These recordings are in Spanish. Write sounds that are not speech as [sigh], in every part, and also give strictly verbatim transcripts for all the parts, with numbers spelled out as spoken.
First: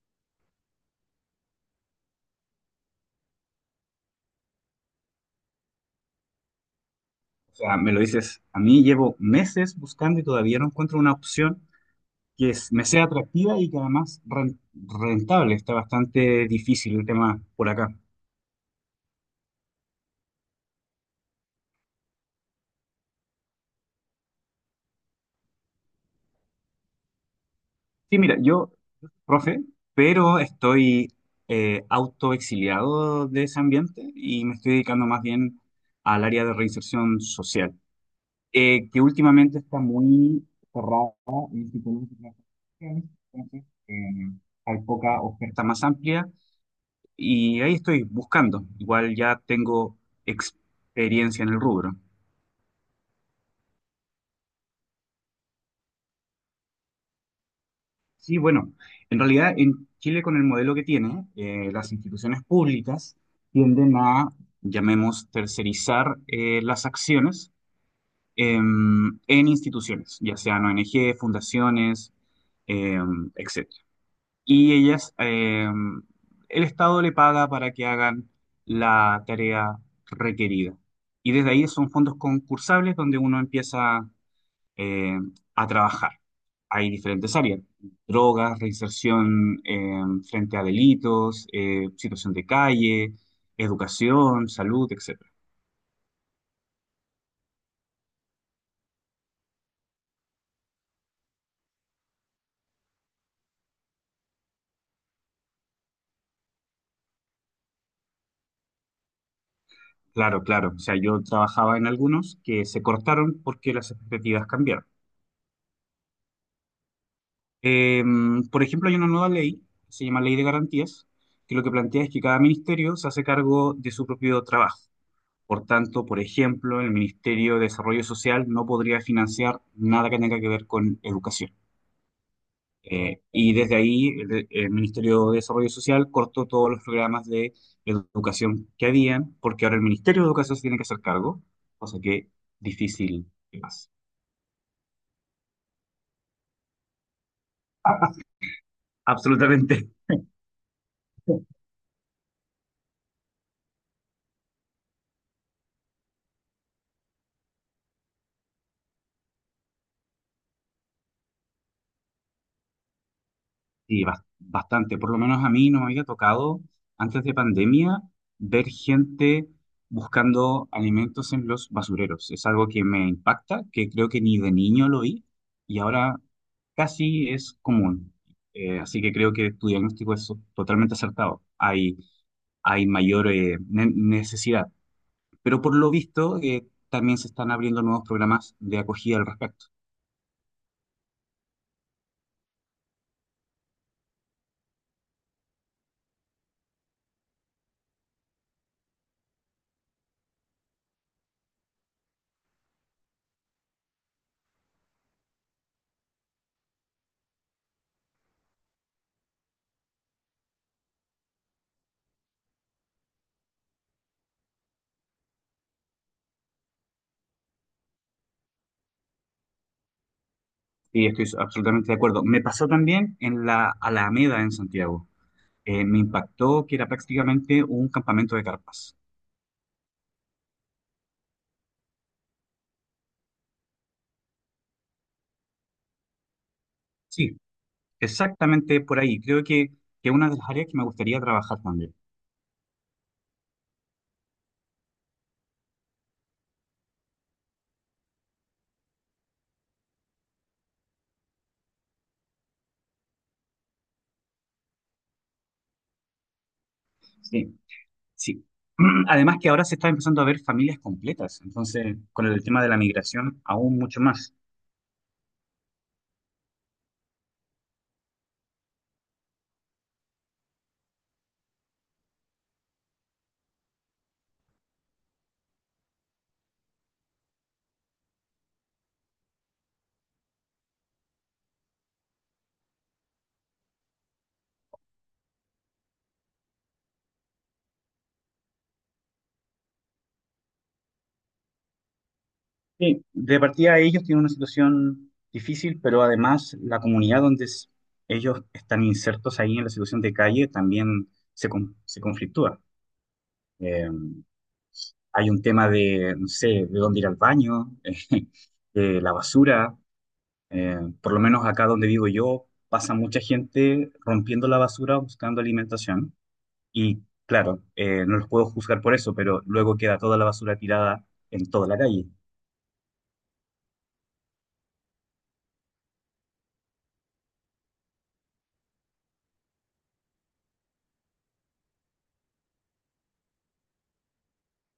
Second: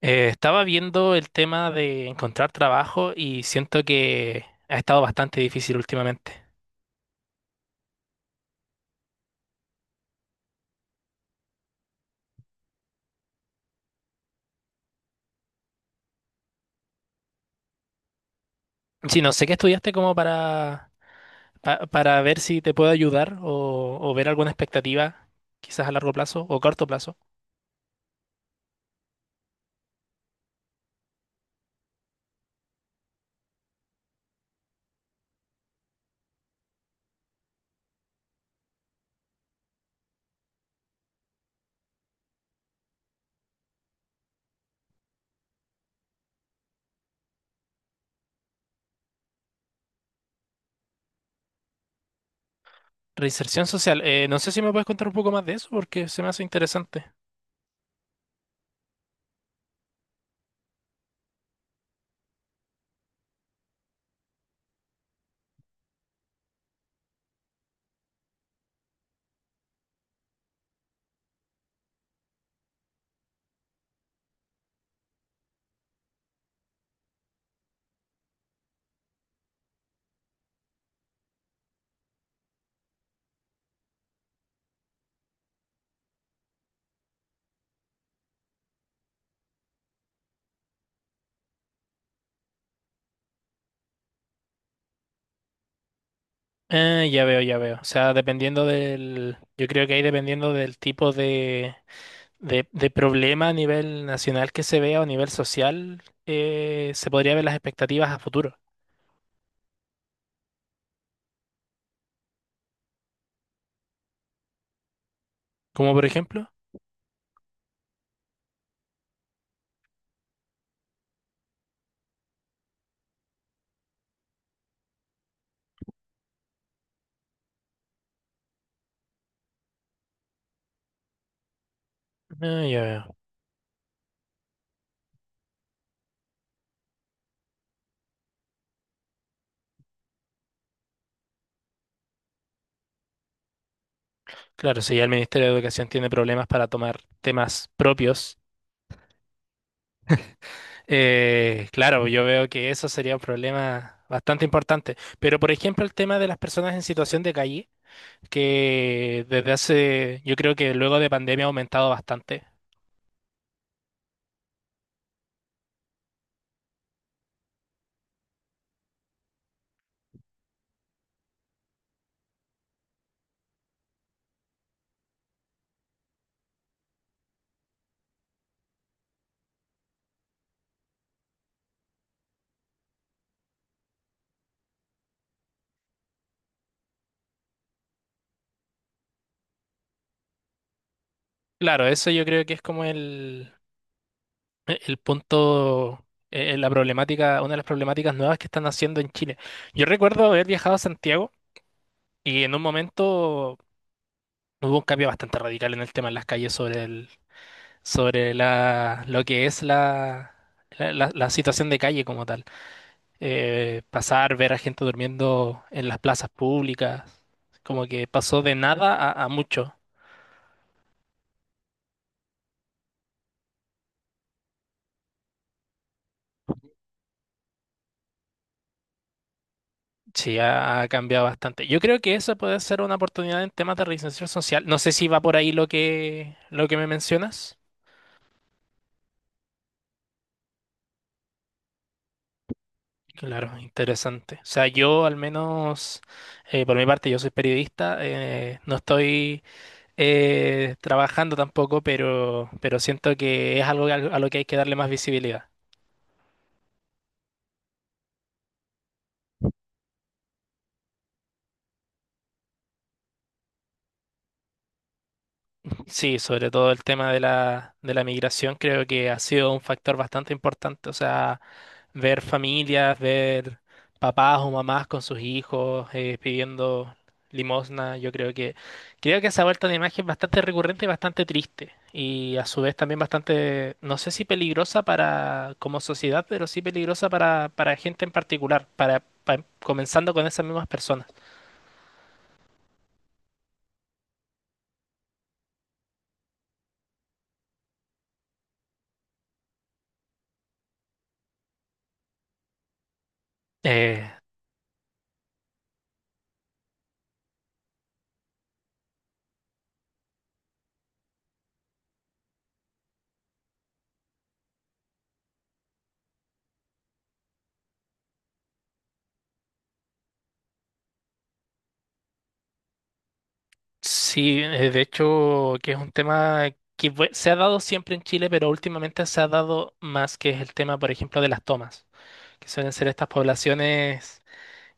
Eh, estaba viendo el tema de encontrar trabajo y siento que ha estado bastante difícil últimamente. O sea, me lo dices, a mí llevo meses buscando y todavía no encuentro una opción que es- me sea atractiva y que además ren- rentable. Está bastante difícil el tema por acá. Sí, no sé qué estudiaste como para, pa- para ver si te puedo ayudar o, o ver alguna expectativa, quizás a largo plazo o corto plazo. Sí, mira, yo, profe, pero estoy eh, autoexiliado de ese ambiente y me estoy dedicando más bien al área de reinserción social, eh, que últimamente está muy cerrada en psicólogos y psicológica. Entonces, eh, hay poca oferta más amplia. Y ahí estoy buscando. Igual ya tengo experiencia en el rubro. Reinserción social, eh, no sé si me puedes contar un poco más de eso porque se me hace interesante. Sí, bueno, en realidad en Chile con el modelo que tiene, eh, las instituciones públicas tienden a, llamemos, tercerizar eh, las acciones em, en instituciones, ya sean O N G, fundaciones, etcétera Y ellas, eh, el Estado le paga para que hagan la tarea requerida. Y desde ahí son fondos concursables donde uno empieza eh, a trabajar. Hay diferentes áreas: drogas, reinserción eh, frente a delitos, eh, situación de calle, educación, salud, etcétera. Eh, ya veo, ya veo. O sea, dependiendo del, yo creo que ahí dependiendo del tipo de de, de problema a nivel nacional que se vea o a nivel social, eh, se podría ver las expectativas a futuro. Claro, claro. O sea, yo trabajaba en algunos que se cortaron porque las expectativas cambiaron. Como por ejemplo, Em, por ejemplo, hay una nueva ley, se llama Ley de Garantías, que lo que plantea es que cada ministerio se hace cargo de su propio trabajo. Por tanto, por ejemplo, el Ministerio de Desarrollo Social no podría financiar nada que tenga que ver con educación. ah, ya veo. Eh, y desde ahí, el, el Ministerio de Desarrollo Social cortó todos los programas de educación que habían, porque ahora el Ministerio de Educación se tiene que hacer cargo, cosa que difícil es. Claro, si ya el Ministerio de Educación tiene problemas para tomar temas propios, Absolutamente. eh, claro, yo veo que eso sería un problema bastante importante. Pero por ejemplo, el tema de las personas en situación de calle, que desde hace, yo creo que luego de pandemia ha aumentado bastante. Sí, bas- bastante. Por lo menos a mí no me había tocado antes de pandemia ver gente buscando alimentos en los basureros. Es algo que me impacta, que creo que ni de niño lo vi, y ahora casi es común. Eh, así que creo que tu diagnóstico es totalmente acertado. Hay, hay mayor eh, ne- necesidad. Pero por lo visto, eh, también se están abriendo nuevos programas de acogida al respecto. Claro, eso yo creo que es como el, e- el punto, eh, la problemática, una de las problemáticas nuevas que están haciendo en Chile. Yo recuerdo haber viajado a Santiago y en un momento hubo un cambio bastante radical en el tema en las calles sobre el, sobre la, lo que es la, la, la- la situación de calle como tal. Eh, pasar, ver a gente durmiendo en las plazas públicas, como que pasó de nada a, a mucho. Y estoy absolutamente de acuerdo. Me pasó también en la Alameda en Santiago. Eh, me impactó que era prácticamente un campamento de carpas. Sí, ha, ha cambiado bastante. Yo creo que eso puede ser una oportunidad en temas de reinserción social. No sé si va por ahí lo que, lo que me Sí, mencionas. exactamente por ahí. Creo que es una de las áreas que me gustaría trabajar también. Claro, interesante. O sea, yo al menos, eh, por mi parte, yo soy periodista, eh, no estoy eh, trabajando tampoco, pero, pero siento que es algo a a lo que hay que darle más visibilidad. Sí, sí. [clears throat] Además, que ahora se está empezando a ver familias completas, entonces con el tema de la migración aún mucho más. Sí, sobre todo el tema de la, de la migración creo que ha sido un factor bastante importante. O sea, ver familias, ver papás o mamás con sus hijos eh, pidiendo limosna, yo creo que creo que esa vuelta de imagen es bastante recurrente y bastante triste y a su vez también bastante, no sé si peligrosa para como sociedad, pero sí peligrosa para, para gente en particular, para, pa- comenzando con esas mismas personas. Sí, de partida ellos tienen una situación difícil, pero además la comunidad donde s- ellos están insertos ahí en la situación de calle también se, con- se conflictúa. Eh, Eh, hay un tema de, no sé, de dónde ir al baño, [laughs] eh, de la basura. Eh, por lo menos acá donde vivo yo, pasa mucha gente rompiendo la basura buscando alimentación. Y claro, eh, no los puedo juzgar por eso, pero luego queda toda la basura tirada en toda la calle. sí, eh, de hecho que es un tema que fue- se ha dado siempre en Chile, pero últimamente se ha dado más, que es el tema, por ejemplo, de las tomas, que suelen ser estas poblaciones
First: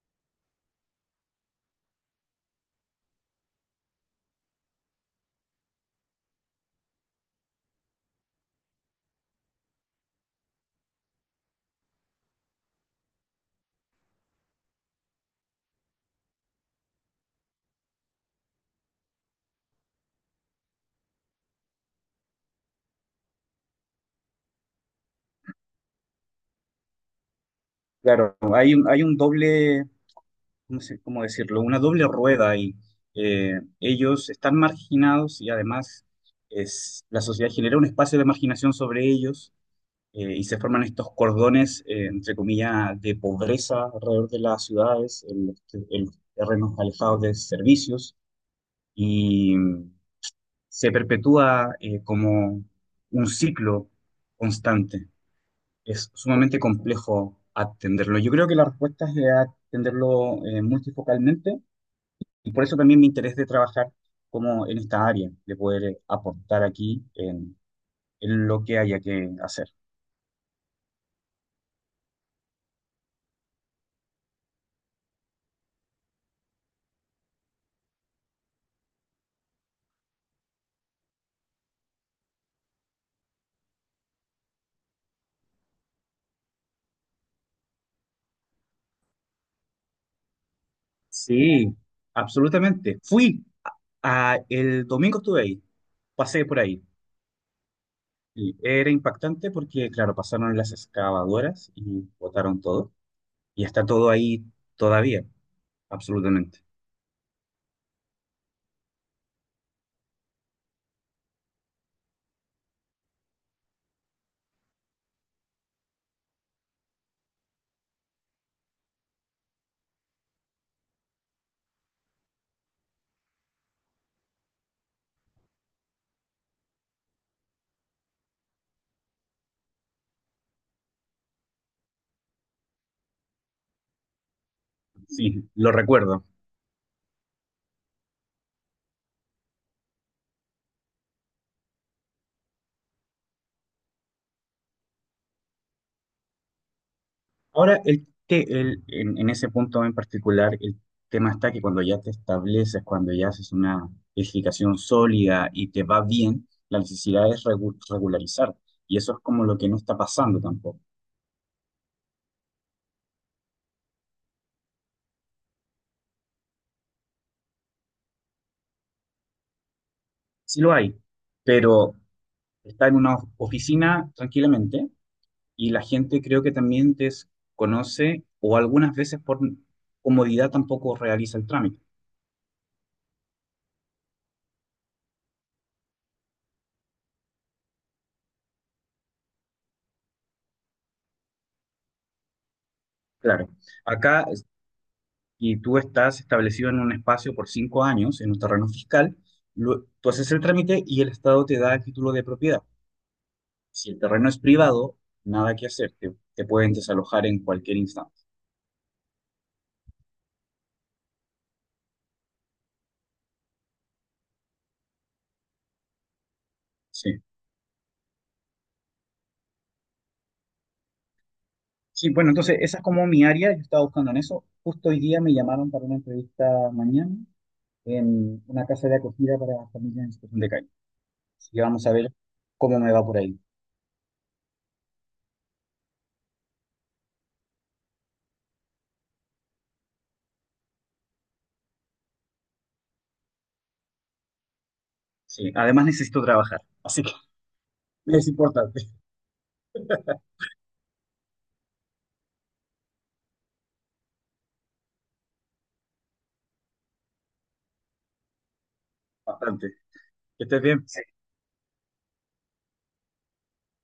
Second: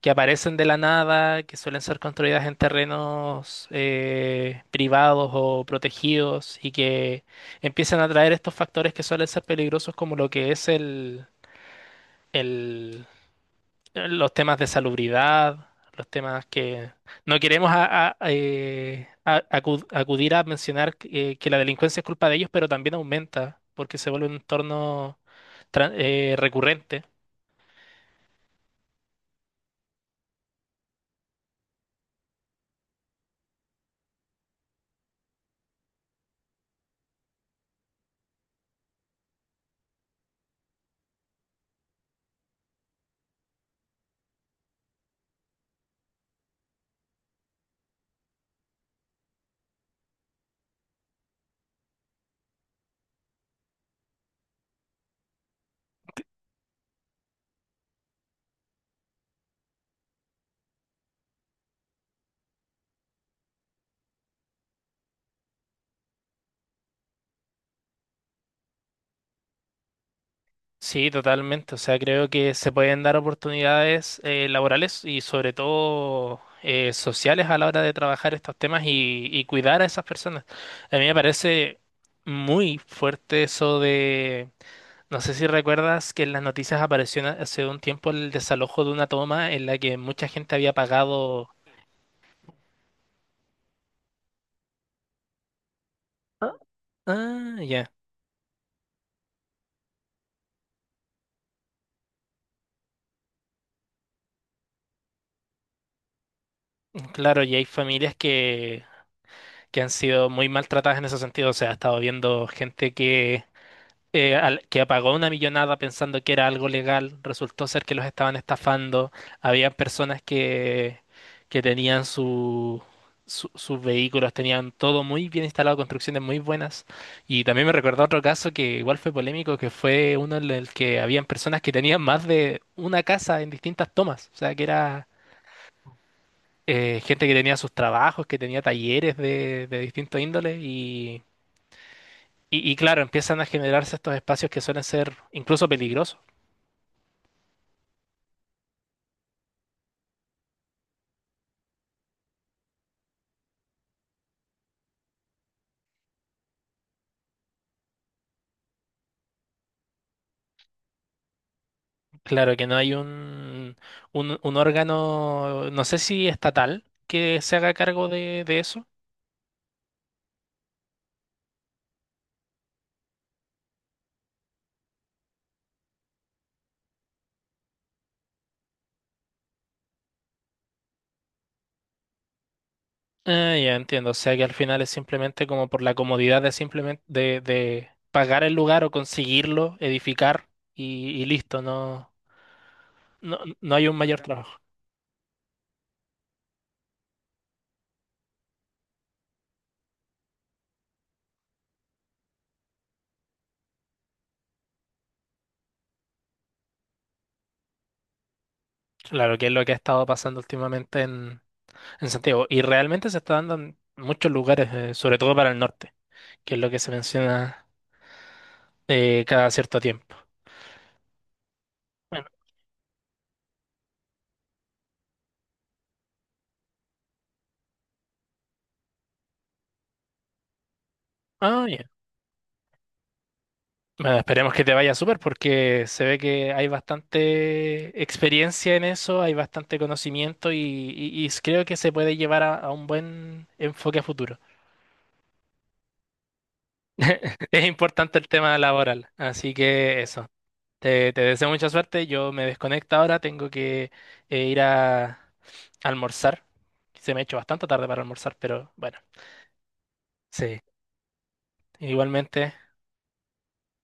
que aparecen de la nada, que suelen ser construidas en terrenos eh, privados o protegidos y que empiezan a traer estos factores que suelen ser peligrosos como lo que es el, el- los temas de salubridad, los temas que no queremos a- a- eh, a- acu- acudir a mencionar que eh, que la delincuencia es culpa de ellos, pero también aumenta porque se vuelve un entorno tra- eh, recurrente. Claro, hay un, hay un doble, no sé cómo decirlo, una doble rueda, y ellos están marginados, y además es, la sociedad genera un espacio de marginación sobre ellos, eh, y se forman estos cordones, eh, entre comillas, de pobreza alrededor de las ciudades, en los, te- en los terrenos alejados de servicios, y mm, se perpetúa eh, como un ciclo constante. Es sumamente complejo atenderlo. Yo creo que la respuesta es eh, atenderlo eh, multifocalmente, y por eso también mi interés de trabajar como en esta área, de poder eh, aportar aquí en en lo que haya que hacer. Sí, totalmente. O sea, creo que se pueden dar oportunidades eh, laborales y sobre todo eh, sociales a la hora de trabajar estos temas y, y cuidar a esas personas. A mí me parece muy fuerte eso de, no sé si recuerdas que en las noticias apareció una- hace un tiempo el desalojo de una toma en la que mucha gente había pagado. Sí, absolutamente. Fui a, a- el domingo estuve ahí, pasé Ah, por ahí. ah, ya. Y era impactante porque, claro, pasaron las excavadoras y botaron todo. Y está todo ahí todavía, absolutamente. Claro, y hay familias que, que han sido muy maltratadas en ese sentido. O sea, he estado viendo gente que, eh, al- que pagó una millonada pensando que era algo legal, resultó ser que los estaban estafando. Había personas que, que tenían su, su- sus vehículos, tenían todo muy bien instalado, construcciones muy buenas. Y también me recordó otro caso que igual fue polémico, que fue uno en el que habían personas que tenían más de una casa en distintas tomas. O sea, que era Sí, lo recuerdo. eh, gente que tenía sus trabajos, que tenía talleres de, de distintos índoles y, Y, y claro, empiezan a generarse estos espacios que suelen ser incluso peligrosos. Ahora, el, te- el- en, en ese punto en particular, el tema está que cuando ya te estableces, cuando ya haces una edificación sólida y te va bien, la necesidad es regu- regularizar. Y eso es como lo que no está pasando tampoco. Claro que no hay un, un, un órgano, no sé si estatal, que se haga cargo de, de eso. Sí lo hay, pero está en una oficina tranquilamente, y la gente creo que también desconoce o algunas veces por comodidad tampoco realiza el trámite. Ah, ya entiendo. O sea que al final es simplemente como por la comodidad de simplemente de, de pagar el lugar o conseguirlo, edificar y, y listo. No, no, Claro, no hay un mayor acá es- trabajo. y tú estás establecido en un espacio por cinco años en un terreno fiscal, lo- tú haces el trámite y el Estado te da el título de propiedad. Si el terreno es privado, nada que hacer, te, te pueden desalojar en cualquier instante. Claro que es lo que ha estado pasando últimamente en, en Santiago. Y realmente se está dando en muchos lugares, eh, sobre todo para el norte, que es lo que se Sí. menciona eh, cada cierto tiempo. Sí, Bueno, bueno, entonces esa es como mi área, yo estaba buscando en eso. Justo hoy día me llamaron para una entrevista mañana en una casa de acogida para familias en situación de calle. Así que ah, ya. vamos a ver cómo me va por ahí. Bueno, esperemos que te vaya súper porque se ve que hay bastante experiencia en eso, hay bastante conocimiento y, y- y creo que se puede llevar a, a un buen enfoque a futuro. Sí, además necesito trabajar, así que [laughs] Es [laughs] importante es el tema importante, laboral, así que eso. Te, te deseo mucha suerte. Yo me desconecto ahora, tengo que eh, ir a almorzar. Se me ha hecho bastante tarde para almorzar, pero bueno, bastante. Que sí. estés bien. Igualmente.